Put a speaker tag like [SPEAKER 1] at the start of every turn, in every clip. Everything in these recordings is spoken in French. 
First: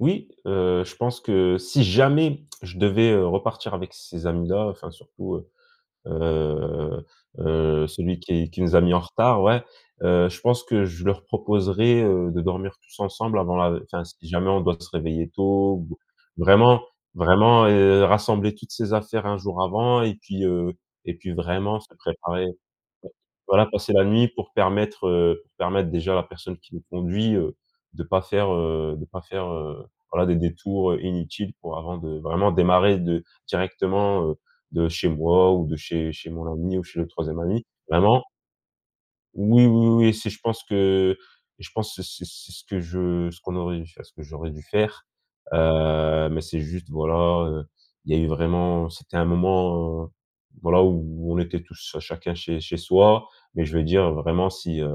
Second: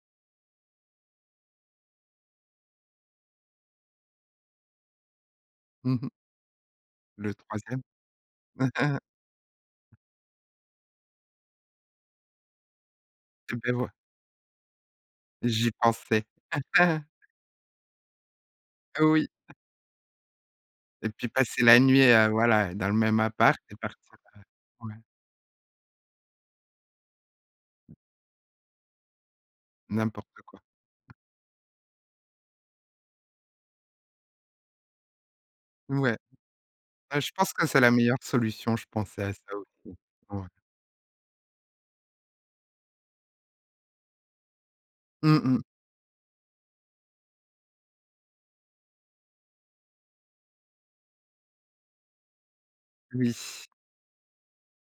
[SPEAKER 1] Oui, heu, je pense que, si jamais je devais, heu, repartir avec ces amis-là, enfin, surtout, heu,
[SPEAKER 2] Mmh mh.
[SPEAKER 1] heu,
[SPEAKER 2] Le 3e.
[SPEAKER 1] heu, celui qui qui nous a mis en retard, ouais. Heu, je pense que je leur proposerais, heu, de dormir tous ensemble avant
[SPEAKER 2] Eh beh,
[SPEAKER 1] la
[SPEAKER 2] voi
[SPEAKER 1] enfin, si jamais on doit se réveiller
[SPEAKER 2] J'y
[SPEAKER 1] tôt, ou b
[SPEAKER 2] pensais.
[SPEAKER 1] vraiment vraiment, heu, rassembler toutes ses
[SPEAKER 2] Heu,
[SPEAKER 1] affaires
[SPEAKER 2] oui.
[SPEAKER 1] 1 jour avant et puis, heu,
[SPEAKER 2] Et
[SPEAKER 1] et
[SPEAKER 2] puis
[SPEAKER 1] puis
[SPEAKER 2] passer
[SPEAKER 1] vraiment
[SPEAKER 2] la
[SPEAKER 1] se
[SPEAKER 2] nuit, heu,
[SPEAKER 1] préparer!
[SPEAKER 2] voila, heu, dans le même appart,
[SPEAKER 1] Voilà,
[SPEAKER 2] et
[SPEAKER 1] passer
[SPEAKER 2] partir,
[SPEAKER 1] la nuit
[SPEAKER 2] heu,
[SPEAKER 1] pour
[SPEAKER 2] ouais.
[SPEAKER 1] permettre, heu, permettre, déjà, à la personne qui nous conduit, heu, de pas faire, heu, de pas faire, heu, voilà, des
[SPEAKER 2] N'importe quoi.
[SPEAKER 1] détours, heu, inutiles, pour, avant de vraiment démarrer de directement, heu, de chez moi ou de chez
[SPEAKER 2] Ouais.
[SPEAKER 1] chez mon ami ou chez le
[SPEAKER 2] Heu, je
[SPEAKER 1] 3e
[SPEAKER 2] pense
[SPEAKER 1] ami.
[SPEAKER 2] que c'est la meilleure
[SPEAKER 1] Vraiment!
[SPEAKER 2] solution. Je pensais à ça,
[SPEAKER 1] Oui, oui,
[SPEAKER 2] aussi.
[SPEAKER 1] oui, si, je
[SPEAKER 2] Ouais.
[SPEAKER 1] pense que, heu, et je pense que c c c'est ce que je ce qu'on aurait dû fai enfin, ce que j'aurais dû faire,
[SPEAKER 2] Mmh mh.
[SPEAKER 1] heu, mais c'est juste, voilà, heu, il y a eu vraiment, c'était un moment, heu, voilà, où on était tous à chacun chez chez soi, mais
[SPEAKER 2] Oui.
[SPEAKER 1] je veux dire, vraiment, si, heu,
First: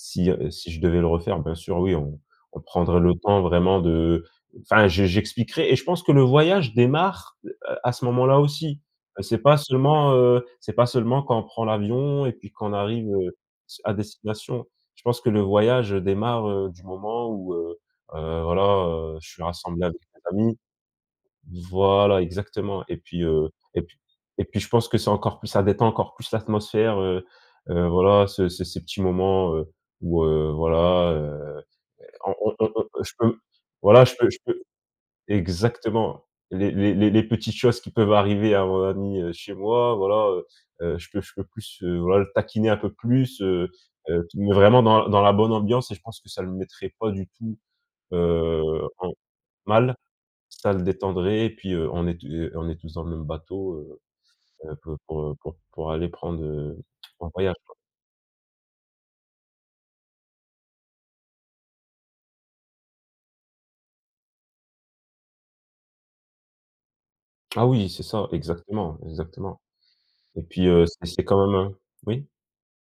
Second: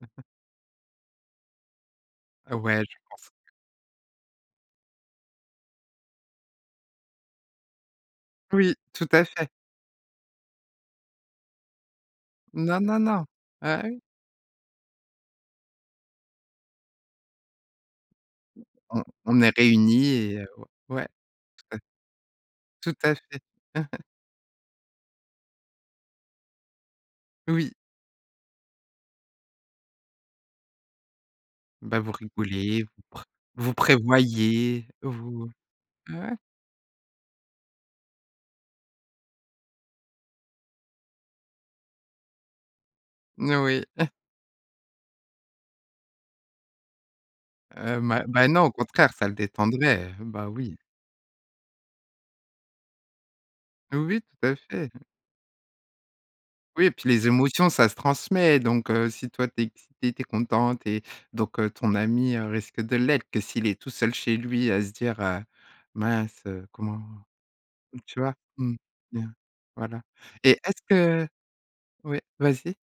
[SPEAKER 2] Mmh mh.
[SPEAKER 1] heu, si je devais le refaire, bien sûr, oui, on
[SPEAKER 2] Heu,
[SPEAKER 1] on
[SPEAKER 2] ouais, je
[SPEAKER 1] prendrait le
[SPEAKER 2] pense
[SPEAKER 1] temps,
[SPEAKER 2] que
[SPEAKER 1] vraiment, de enfin, je j'expliquerais, et je pense que le voyage démarre, heu, à ce moment-là
[SPEAKER 2] Oui,
[SPEAKER 1] aussi.
[SPEAKER 2] tout
[SPEAKER 1] Heu,
[SPEAKER 2] à
[SPEAKER 1] c'est
[SPEAKER 2] fait.
[SPEAKER 1] pas seulement, heu, c'est pas seulement quand on prend l'avion et puis qu'on
[SPEAKER 2] Non, non,
[SPEAKER 1] arrive,
[SPEAKER 2] non!
[SPEAKER 1] heu, s
[SPEAKER 2] Ah
[SPEAKER 1] à
[SPEAKER 2] oui?
[SPEAKER 1] destination. Je pense que le voyage, heu, démarre, heu, du moment où, heu, heu, voilà,
[SPEAKER 2] On
[SPEAKER 1] heu, je
[SPEAKER 2] on
[SPEAKER 1] suis
[SPEAKER 2] est
[SPEAKER 1] rassemblé avec
[SPEAKER 2] réunis
[SPEAKER 1] des
[SPEAKER 2] et heu,
[SPEAKER 1] amis
[SPEAKER 2] o ouais, tout a
[SPEAKER 1] voilà, exactement!
[SPEAKER 2] Tout
[SPEAKER 1] Et
[SPEAKER 2] à
[SPEAKER 1] puis,
[SPEAKER 2] fait.
[SPEAKER 1] heu, et p et puis je pense que c'est encore plus ça détend encore plus l'atmosphère, heu,
[SPEAKER 2] Oui.
[SPEAKER 1] heu, voilà, ce ces ces petits moments, heu, où, heu, voilà, heu,
[SPEAKER 2] Bah, vous
[SPEAKER 1] en on on
[SPEAKER 2] rigolez, vous
[SPEAKER 1] on je
[SPEAKER 2] pr
[SPEAKER 1] peux,
[SPEAKER 2] vous
[SPEAKER 1] voilà je peux je peux
[SPEAKER 2] prévoyez, vous
[SPEAKER 1] exactement!
[SPEAKER 2] ouais!
[SPEAKER 1] Les les les petites choses qui peuvent arriver à mon ami, heu, chez moi, voilà, heu, heu, je peux je peux plus, heu, voilà, le taquiner un peu plus,
[SPEAKER 2] N
[SPEAKER 1] heu,
[SPEAKER 2] oui.
[SPEAKER 1] heu fi mais vraiment dans dans la bonne ambiance et je pense que ça le mettrait pas du tout,
[SPEAKER 2] Heu, ma beh,
[SPEAKER 1] heu,
[SPEAKER 2] non, au
[SPEAKER 1] en
[SPEAKER 2] contraire, ça le
[SPEAKER 1] mal,
[SPEAKER 2] détendrait, bah,
[SPEAKER 1] ça
[SPEAKER 2] oui.
[SPEAKER 1] le détendrait et puis, heu, on est tou heu, on est tous dans le même bateau, heu,
[SPEAKER 2] Oui, tout à
[SPEAKER 1] c'est un
[SPEAKER 2] fait.
[SPEAKER 1] peu pour, heu, pour pour aller prendre, heu,
[SPEAKER 2] Oui, et puis
[SPEAKER 1] c'est
[SPEAKER 2] les
[SPEAKER 1] un voyage,
[SPEAKER 2] émotions,
[SPEAKER 1] quoi.
[SPEAKER 2] ça se transmet, donc heu, si toi, tu es excité, tu es content, tu es donc heu, ton ami, heu, risque de l'être! Que s'il est tout seul, chez lui, à se dire, heu: «Mince, heu, comment?»
[SPEAKER 1] Ah, oui,
[SPEAKER 2] donc
[SPEAKER 1] c'est
[SPEAKER 2] tu
[SPEAKER 1] ça,
[SPEAKER 2] vois? Mmh,
[SPEAKER 1] exactement!
[SPEAKER 2] bien,
[SPEAKER 1] Exactement,
[SPEAKER 2] voilà,
[SPEAKER 1] et
[SPEAKER 2] et
[SPEAKER 1] puis,
[SPEAKER 2] est-ce
[SPEAKER 1] heu, c'est c'est
[SPEAKER 2] que
[SPEAKER 1] quand même, un
[SPEAKER 2] ouais,
[SPEAKER 1] oui?
[SPEAKER 2] vas-y.